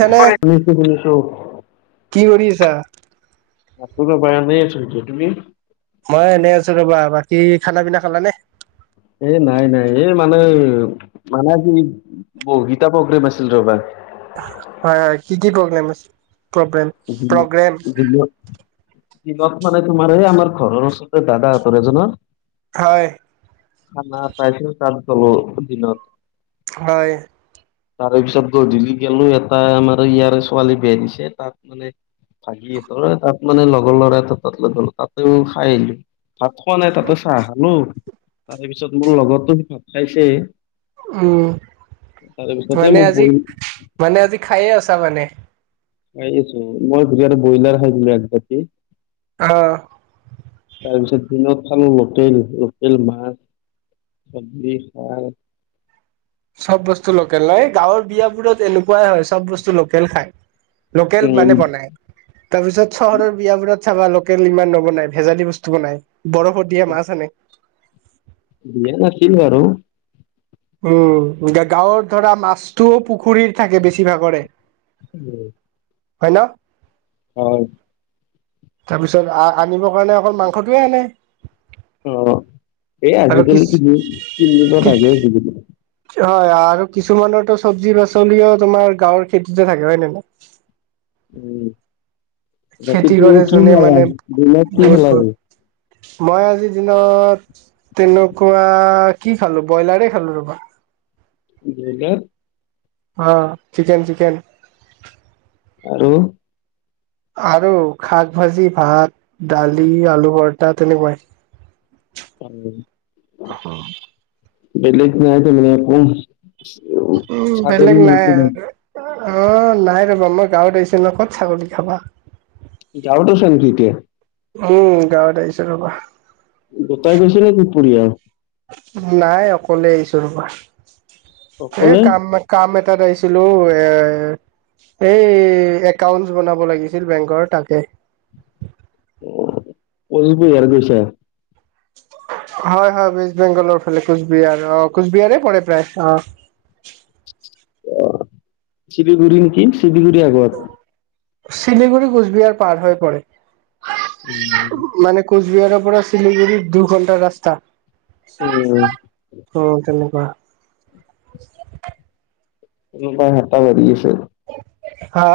নে কৰেক, শুনিছো শুনিছো। কি কৰি আছা নাচিব পৰা নাই, এনেই আছোঁ তুমি? মই এনে আছো ৰবা। বাকী খানা পিনা খালানে? এ নাই নাই এই মানে মানে আজি বগীতা প্ৰগ্ৰেম আছিল ৰবা। হয় হয় কি কি প্ৰব্লেম আছ, প্ৰব্লেম দিল দিলোঁ। কিলত মানে তোমাৰ এই আমাৰ ঘৰৰ ওচতে দাদাহঁতৰ এজন হয়। খানা পাইছিল তা তলত দিনত হয়। তাৰে পিছত গধূলি গেলো এটা আমাৰ ইয়াৰে ছোৱালী বিয়া দিছে তাত। মানে ভাগিহেতৰ তাত মানে লগৰ লৰাটো তাত লৈ গ'লো তাতেও খাই আহিলো। ভাত খোৱা নাই তাতে চাহ খালোঁ। তাৰে পিছত মোৰ লগৰটো ভাত খাইছে। উম তাৰে পিছতে মানে মোক আজি বৈ মানে আজি খায়ে আছা মানে। এই আছো মই বিৰিয়ানী ব্ৰইলাৰ খাইছিল এক বাতি। অ। তাৰপিছত দিনত খালো লোকেল লোকেল মাছ চজ্বি হাৰ চব বস্তু লোকেল ন এই গাঁৱৰ বিয়াবোৰত এনেকুৱাই হয় চব বস্তু লোকেল খাই। লোকেল মানে বনাই। তাৰ পিছত চহৰৰ বিয়াবোৰত চাবা লোকেল ইমান নবনাই ভেজালী বস্তু বনাই বৰফত দিয়া মাছ আনে। ধুনীয়া হয়, ক্ষীণ হয় আৰু উম গাঁৱৰ ধৰা মাছটোও পুখুৰীৰ থাকে বেছিভাগৰে। অ। হয় ন। হয়। তাৰপিছত আ আনিবৰ কাৰণে অকল মাংসটোৱে আনে। অ এই আৰু কি আজিকালি কিনো কি বুলি কয় পাহৰি এ থাকিলোঁ। হয় আৰু কিছুমানৰতো চব্জি পাচলিয়ে তোমাৰ গাঁৱৰ খেতিতে থাকে হয় নে নহয়? উম বাকী খেতি তোৰ কৰে কি যোনে খেলা, মানে দিনত কি বহুত খালা আজি? বহুত মই আজিৰ দিনত তেনেকুৱা কি খালো? ব্ৰইলাৰে খালো ৰবা। বেলেগ। হা চিকেন চিকেন। আৰু আৰু শাক ভাজি ভাত দালি আলু পৰটা তেনেকুৱাই। [unintelligible] বেলেক নাইটো মই হে। [unintelligible] উম বেলেগ চাগলী মাংস নাই নিম অ, নাই ৰ'বা মই গাঁৱত আহিছিলোঁ ক'ত ছাগলী খাবা। যাওঁটো চাগে তেতিয়া। উম, গাঁৱত আহিছোঁ ৰ'বা। গোটাই গৈছে নেকি পৰিয়াল? নাই অকলে আহিছোঁ ৰবা এই অকলে কাম কাম এটাত আহিছিলোঁ এ এই একাউন্টচ বনাব লাগিছিল বেংকৰ তাকে। [unintelligible] কোচ বিহাৰ গৈছা? হয়-হয় ৱেষ্ট বেংগলৰ ফালে কোচবিহাৰ অ, কোচবিহাৰে পৰে প্ৰায় অ। অ, শিলিগুৰিৰ কি শিলিগুৰি আগত। শিলিগুৰি কোচবিহাৰ পাৰ হৈ পৰে। উম, মানে কোচবিহাৰৰ পৰা শিলিগুৰি দুঘণ্টা ৰাস্তা। উম, অহ, তেনেকুৱা। কোনোবাই হাতাহ বাঢ়ি আছে। হা?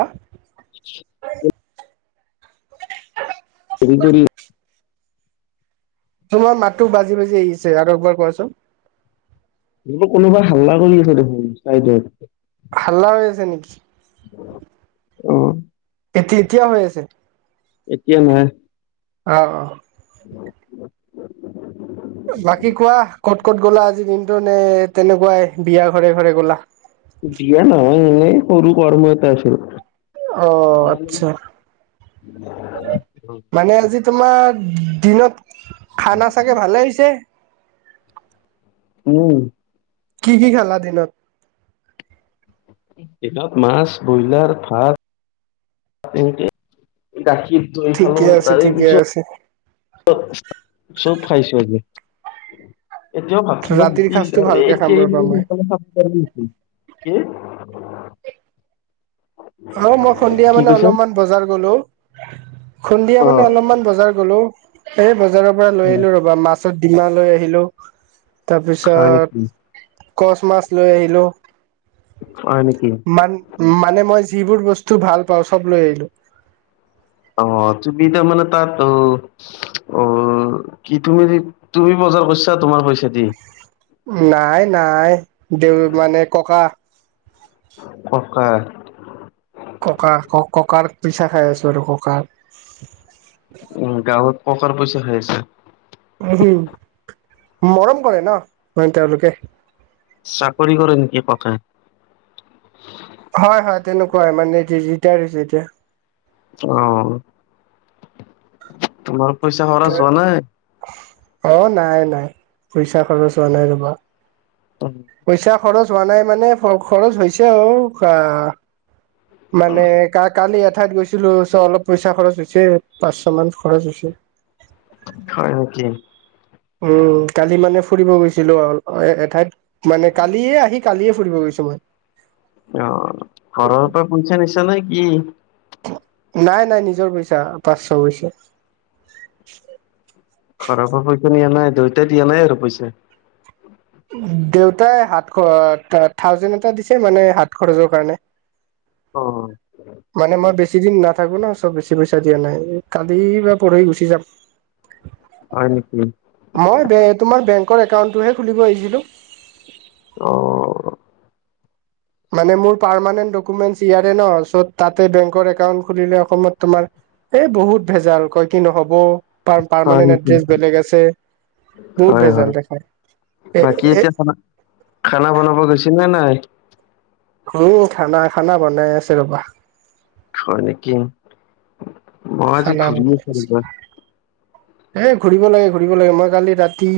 শিলগুৰি তোমাৰ মাততো বাজি -বাজি আহিছে আৰু একবাৰ কোৱাচোন? বুলো কোনোবাই হাল্লা কৰি আছে দেখোন চাইদত। হাল্লা হৈ আছে নেকি? অ', এতি -এতিয়াওঁ আছে এতিয়া নাই। আ, অ। [unintelligible] বাকি কোৱা ক'ত - গ'লা আজি দিনটো নে তেনেকুৱাই বিয়া ঘৰে -ঘৰে গ'লা? বিয়া নহয় এনে সৰু কৰ্ম এটা হৈছিল। অ, আচ্ছা মানে আজি তোমাৰ দিনত খানা চাগে ভালে হৈছে? উম। কি- কি খালা দিনত? দিনত মাছ, বইলাৰ, ভাত তেনেকে গাখীৰ, দৈ ঠিকে খালো আছে তাৰে ঠিকে পিছত আছে [unintelligible] চব খাইছোঁ আজি। এতিয়াও ভাত খাব ৰাতিৰ সাজটো ভালকে খাম ৰবা মই [unintelligible] কি? অ, মই সন্ধিয়া কি মানে কৈছা অলমান বজাৰ গলো। সন্ধিয়া অ মানে অলপমান বজাৰ গলো। এই বজাৰৰ পৰা লৈ আহিলোঁ ৰবা মাছত ডিমা লৈ আহিলোঁ। হয় নেকি তাৰপিছত কচ মাছ লৈ আহিলোঁ। হয় নেকি? উম, মানে মই যিবোৰ বস্তু ভাল পাওঁ চব লৈ আহিলোঁ। অ, তুমি তাৰমানে তাতো অ, কি তুমি -তুমি বজাৰ কৰছা তোমাৰ পইচা দি? নাই -নাই দেউ মানে ককা। ককা ককা- ক -ককাৰ পইচা খাই আছোঁ আৰু ককাৰ। উম! গাঁৱত ককাৰ পইচা খাই আছে। ওহোঁ! মৰম কৰে ন', মেইন তেওঁলোকে। চাকৰি কৰে নেকি ককাই? হয়, হয়, তেনেকুৱাই মানে। ৰীটায়াৰ হৈছে, এতিয়া। অ'! অ'! তোমাৰ পইচা খৰচ হোৱা নাই? অ'! নাই, নাই। পইচা খৰচ হোৱা নাই ৰ'বা। [unintelligible] পইচা খৰচ হোৱা নাই, মানে, খৰচ হৈছে আৰু আঁ। মানে, কা কালি, এঠাইত গৈছিলোঁ। চ' অলপ পইচা খৰচ হৈছে, পাঁচশ মান খৰচ হৈছে। হয়, নেকি? উম! কালি মানে, ফুৰিব গৈছিলোঁ আৰু এঠাইত। মানে, কালিয়ে আহি, কালিয়ে ফুৰিব গৈছোঁ, মই। অ'! ঘৰৰ পৰা পইচা, নিছা নেকি? নাই, নাই, নিজৰ পইচা, পাঁচশ গৈছে। ঘৰ পৰা পইচা নিয়া, নাই। দেউতাই দিয়া নাই আৰু পইচা? দেউতাই হাত, থাউজেণ্ড এটা দিছে মানে, হাত খৰচৰ কাৰণে। অ'! মানে, মই বেছি দিন নাথাকোঁ, ন'। চ' বেছি পইচা দিয়া নাই। এই, কালি বা পৰহি গুচি যাম। হয়, নেকি? মই বে, তোমাৰ বেংকৰ একাউণ্টহে খুলিব আহিছিলোঁ। অ'! মানে, মোৰ পাৰমেনেণ্ট ডকুমেন্ট ইয়াৰে ন'। চ' তাতে, বেংকৰ একাউণ্ট খুলিলে, অসমত তোমাৰ, এ, বহুত ভেজাল! কয়, কি? নহ'ব। পাৰ হয় -পাৰমানেণ্ট নেকি এড্ৰেছ বেলেগ আছে। বহুত হয় হয় ভেজাল দেখায়। এ, বাকী এ, এতিয়া খানা খানা বনাব গৈছে নে নাই? উম! খানা- খানা বনাই আছে, ৰ'বা। হয়, নেকি? মই আজি, খানা ঘূৰিয়ে বনাই আছে ফুৰিবা। এ, ঘুৰিব লাগে, ঘুৰিব লাগে। মই কালি, ৰাতি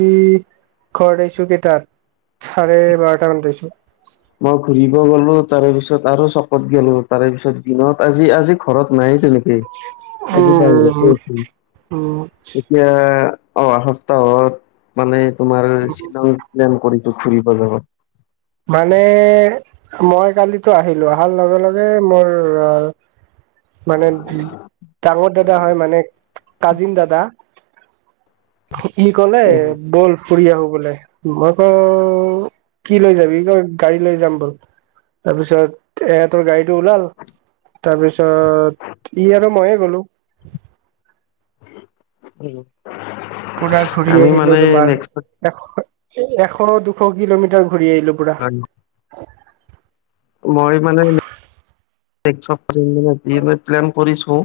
ঘৰ আহিছোঁ, কেইটাত? চাৰে, বাৰটা মানত আহিছোঁ। মই ঘুৰিব গ'লো। তাৰে পিছত, আৰু চপত গলোঁ। তাৰে পিছত, দিনত আজি, আজি ঘৰত নাই, তেনেকে। কি? উম আজি, তাৰ উম উম [unintelligible] উম। এতিয়া, অহা সপ্তাহত মানে, তোমাৰ, শ্বিলং প্লেন কৰি, ঘুৰিব যাবা? মানে, মই কালিতো আহিলোঁ। অহাৰ লগে লগে, মোৰ মানে, ডাঙৰ দাদা হয়, মানে, কাজিন দাদা। ই ক'লে, উম, বল ফুৰি আহোঁ, বোলে। মই কওঁ, কি লৈ যাবি? সি কয়! গাড়ী লৈ যাম, বল। তাৰপিছত, এহঁতৰ গাড়ীটো ওলাল। তাৰপিছত, সি আৰু মইয়ে গ'লোঁ। উম! পূৰা ঘূৰি আহিলোঁ। তোমাৰ, নেক্সট এশ, এশ- দুশ কিলোমিটাৰ ঘূৰি আহিলোঁ, পূৰা। মই মানে, [unintelligible] প্লেন কৰিছোঁ।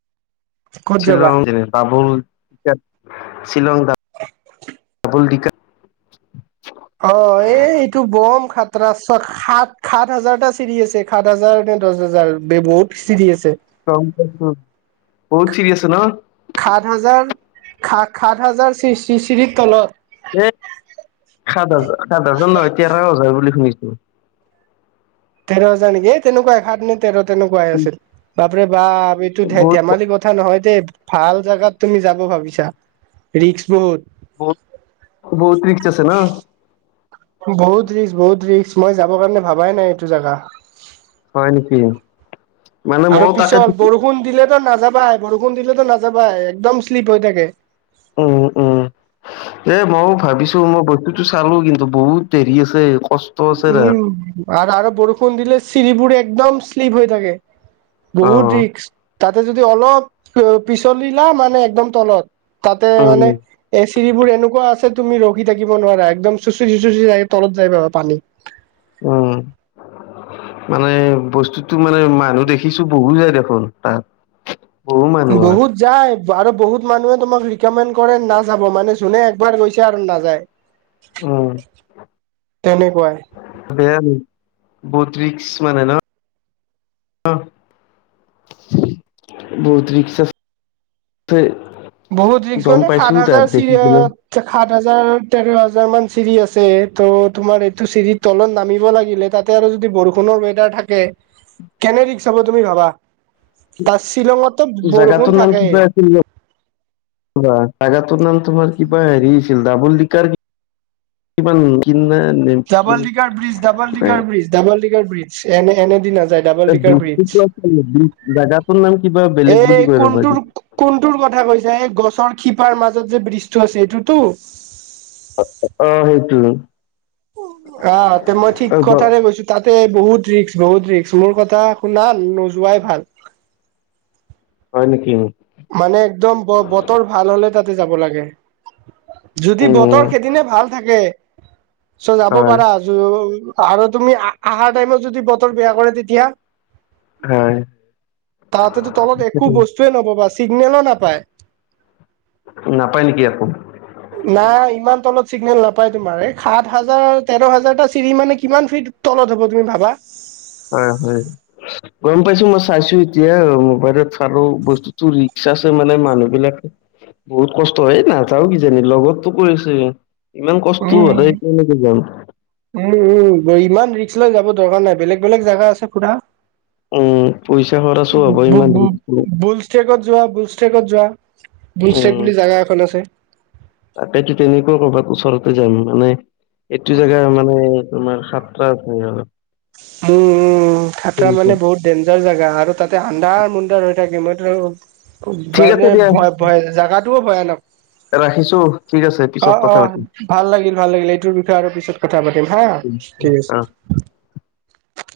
[inaudible] ক'ত যাবা শ্বিলং [unintelligible] [unintelligible] শ্বিলং [unintelligible] অ'! এই, এইটো বম খাতৰা! সাত- সাত হাজাৰটা চিৰি আছে। সাত হাজাৰ নে দহ হাজাৰ বে বহুত চিৰি আছে। [unintelligible] বহুত চিৰি আছে ন'? সাত হাজাৰ- সাত হাজাৰ চিৰি - চিৰি -চিৰিৰ তলত। এ, সাত হাজাৰ- সাত হাজাৰ নহয়, তেৰ হাজাৰ বুলি শুনিছোঁ। তেৰ হাজাৰ নেকি? এ, তেনেকুৱাই, সাত নে তেৰ তেনেকুৱাই আছিল। বাপৰে বাপ! এইটো ধে, বহুত ধেমালি কথ কথা নহয় দে ভাল জাগাত তুমি যাব ভাবিছা ৰিক্স বহুত। বহুত বহুত ৰিক্স আছে ন? বহুত ৰিক্স বহুত ৰিক্স মই যাবৰ কাৰণে ভাবাই নাই এইটো জাগা। হয় নেকি? মানে আৰু মইও তাকে পিছত বৰষুণ দিলেতো নাযাবাই বৰষুণ দিলেতো নাযাবাই একদম শ্লিপ হৈ থাকে। অহ অহ। এ মইও ভাবিছো মই বস্তুটো চালো কিন্তু বহুত দেৰি আছে কচ - উম, আৰ আৰু বৰষুণ দিলে চিৰিবোৰ একদম শ্লিপ হৈ থাকে। অ বহুত ৰিক্স তাতে যদি অলপ পিছলিলা মানে একদম তলত। তাতে উম মানে এ চিৰিবোৰ এনেকুৱা আছে তুমি ৰখি থাকিব নোৱাৰা একদম চুঁচুৰি চুঁচুৰি যাই তলত যায় পাবা পানী। উম। মানে বস্তুতো মানে মানুহ দেখিছো বহু যায় দেখোন তাত। বহু মানুহ হয় বহুত যায় আৰু বহুত মানুহে তোমাক ৰিকমেণ্ড কৰে নাযাব মানে যোনে একবাৰ গৈছে আৰু নাযায়। উম তেনেকুৱাই। বেয়া নি, বহুত ৰিক্স মানে ন? বহুত ৰিক্স আছ ছে। বহুত ৰিক্স মানে সাত হাজাৰ চিৰিয়ত সাত হাজাৰ, তেৰ হাজাৰ মান চিৰি আছে। ত তোমাৰ এইটো চিৰিত তলত নামিব লাগিলে তাত তে আৰু যদি বৰষুণৰ ৱেডাৰ থাকে কেনে ৰিক্স হ'ব তুমি ভাবা। তা শ্বিলঙতো জাগাটোৰ বৰষুণ থাকে। বা জাগাটোৰ নাম তোমাৰ কিবা হেৰি আছিল দাবুল দিকাৰ কি কিমান ডাবল ডিকাৰ ব্ৰিজ [unintelligible] ডাবল কিবা decker bridge double, decker bridge এনে এনে দি নাযায়। ডাবল [unintelligible] ডিকাৰ ব্ৰিজ জাগাটোৰ নাম কিবা বেলেগ এই বুলি কৈ ৰ'বা কোনটোৰ কি কোনটোৰ কথা কৈছা, এই গছৰ শিপাৰ মাজত যে বৃজ আছে এইটোতো। অ সেইটো। [unintelligible] ৰ, তে মই ঠিক অ ব- কথাকে গৈছো। তাতে বহুত ৰিক্স বহুত ৰিক্স মোৰ কথা শুনা নোযোৱাই ভাল। হয় নেকি? মানে একদম ব বতৰ ভাল হলে তাতে যাব লাগে। যদি উম বতৰ সেদিনে ভাল থাকে চ যাব হয় পাৰা। জো আৰু তুমি আহাৰ টাইমত যদি বতৰ বেয়া কৰে তেতিয়া। হয়। তাহতেতো তলত একো বস্তুয়ে নাপাবা চিগনেলো নাপায়। নাপায় নেকি একো। নাই, ইমান তলত চিগনেল নাপাই তোমাৰ সাত হাজাৰ তেৰ হাজাৰটা চিৰি মানে কিমান ফীট তলত হব তুমি ভাবা। হয় হয়। গম পাইছো মই চাইছো এতিয়া, মোবাইলত আৰু বস্তুতটো ৰিক্স আছে মানে মানুহ বিলাকে বহুত কষ্ট হয়, নাযাও কিজানি লগতো কৰিছে ইমান কষ্ট উম সদায় এনেকে যাম। উম উম, ইমান ৰিক্স লৈ যাব দৰকাৰ নাই বেলেগ বেলেগ জেগা আছে ফুৰা। উম পইচা। খৰচো বু হ'ব বু ইমান বু ৰিক্স লৈ। বুলষ্টেকত যোৱা বুলষ্টেকত যোৱা। বুলষ্টেক বুলি জেগা এখন আছে। তাকতেতো তেনেকুৱা কৰবাত ওচৰতে যাম মানে এইটো জেগা মানে তোমাৰ সাতটা আছে সিহঁত। মো খাতৰা মানে বহুত। ডেঞ্জাৰ জেগা, আৰু তাতে আন্ধাৰ মুন্ধাৰ হৈ থাকে মইটোৰো ঠিক আছে বাৰ্গে দিয়া ভয় ভয় জাগাটোও ভয়ানক। ৰাখিছো ঠিক আছে পিছত অ', কথা পাতিম অ', ভাল লাগিল -ভাল লাগিল এইটোৰ বিষয়ে আৰু পিছত কথা পাতিম হা ঠিক অ আছে।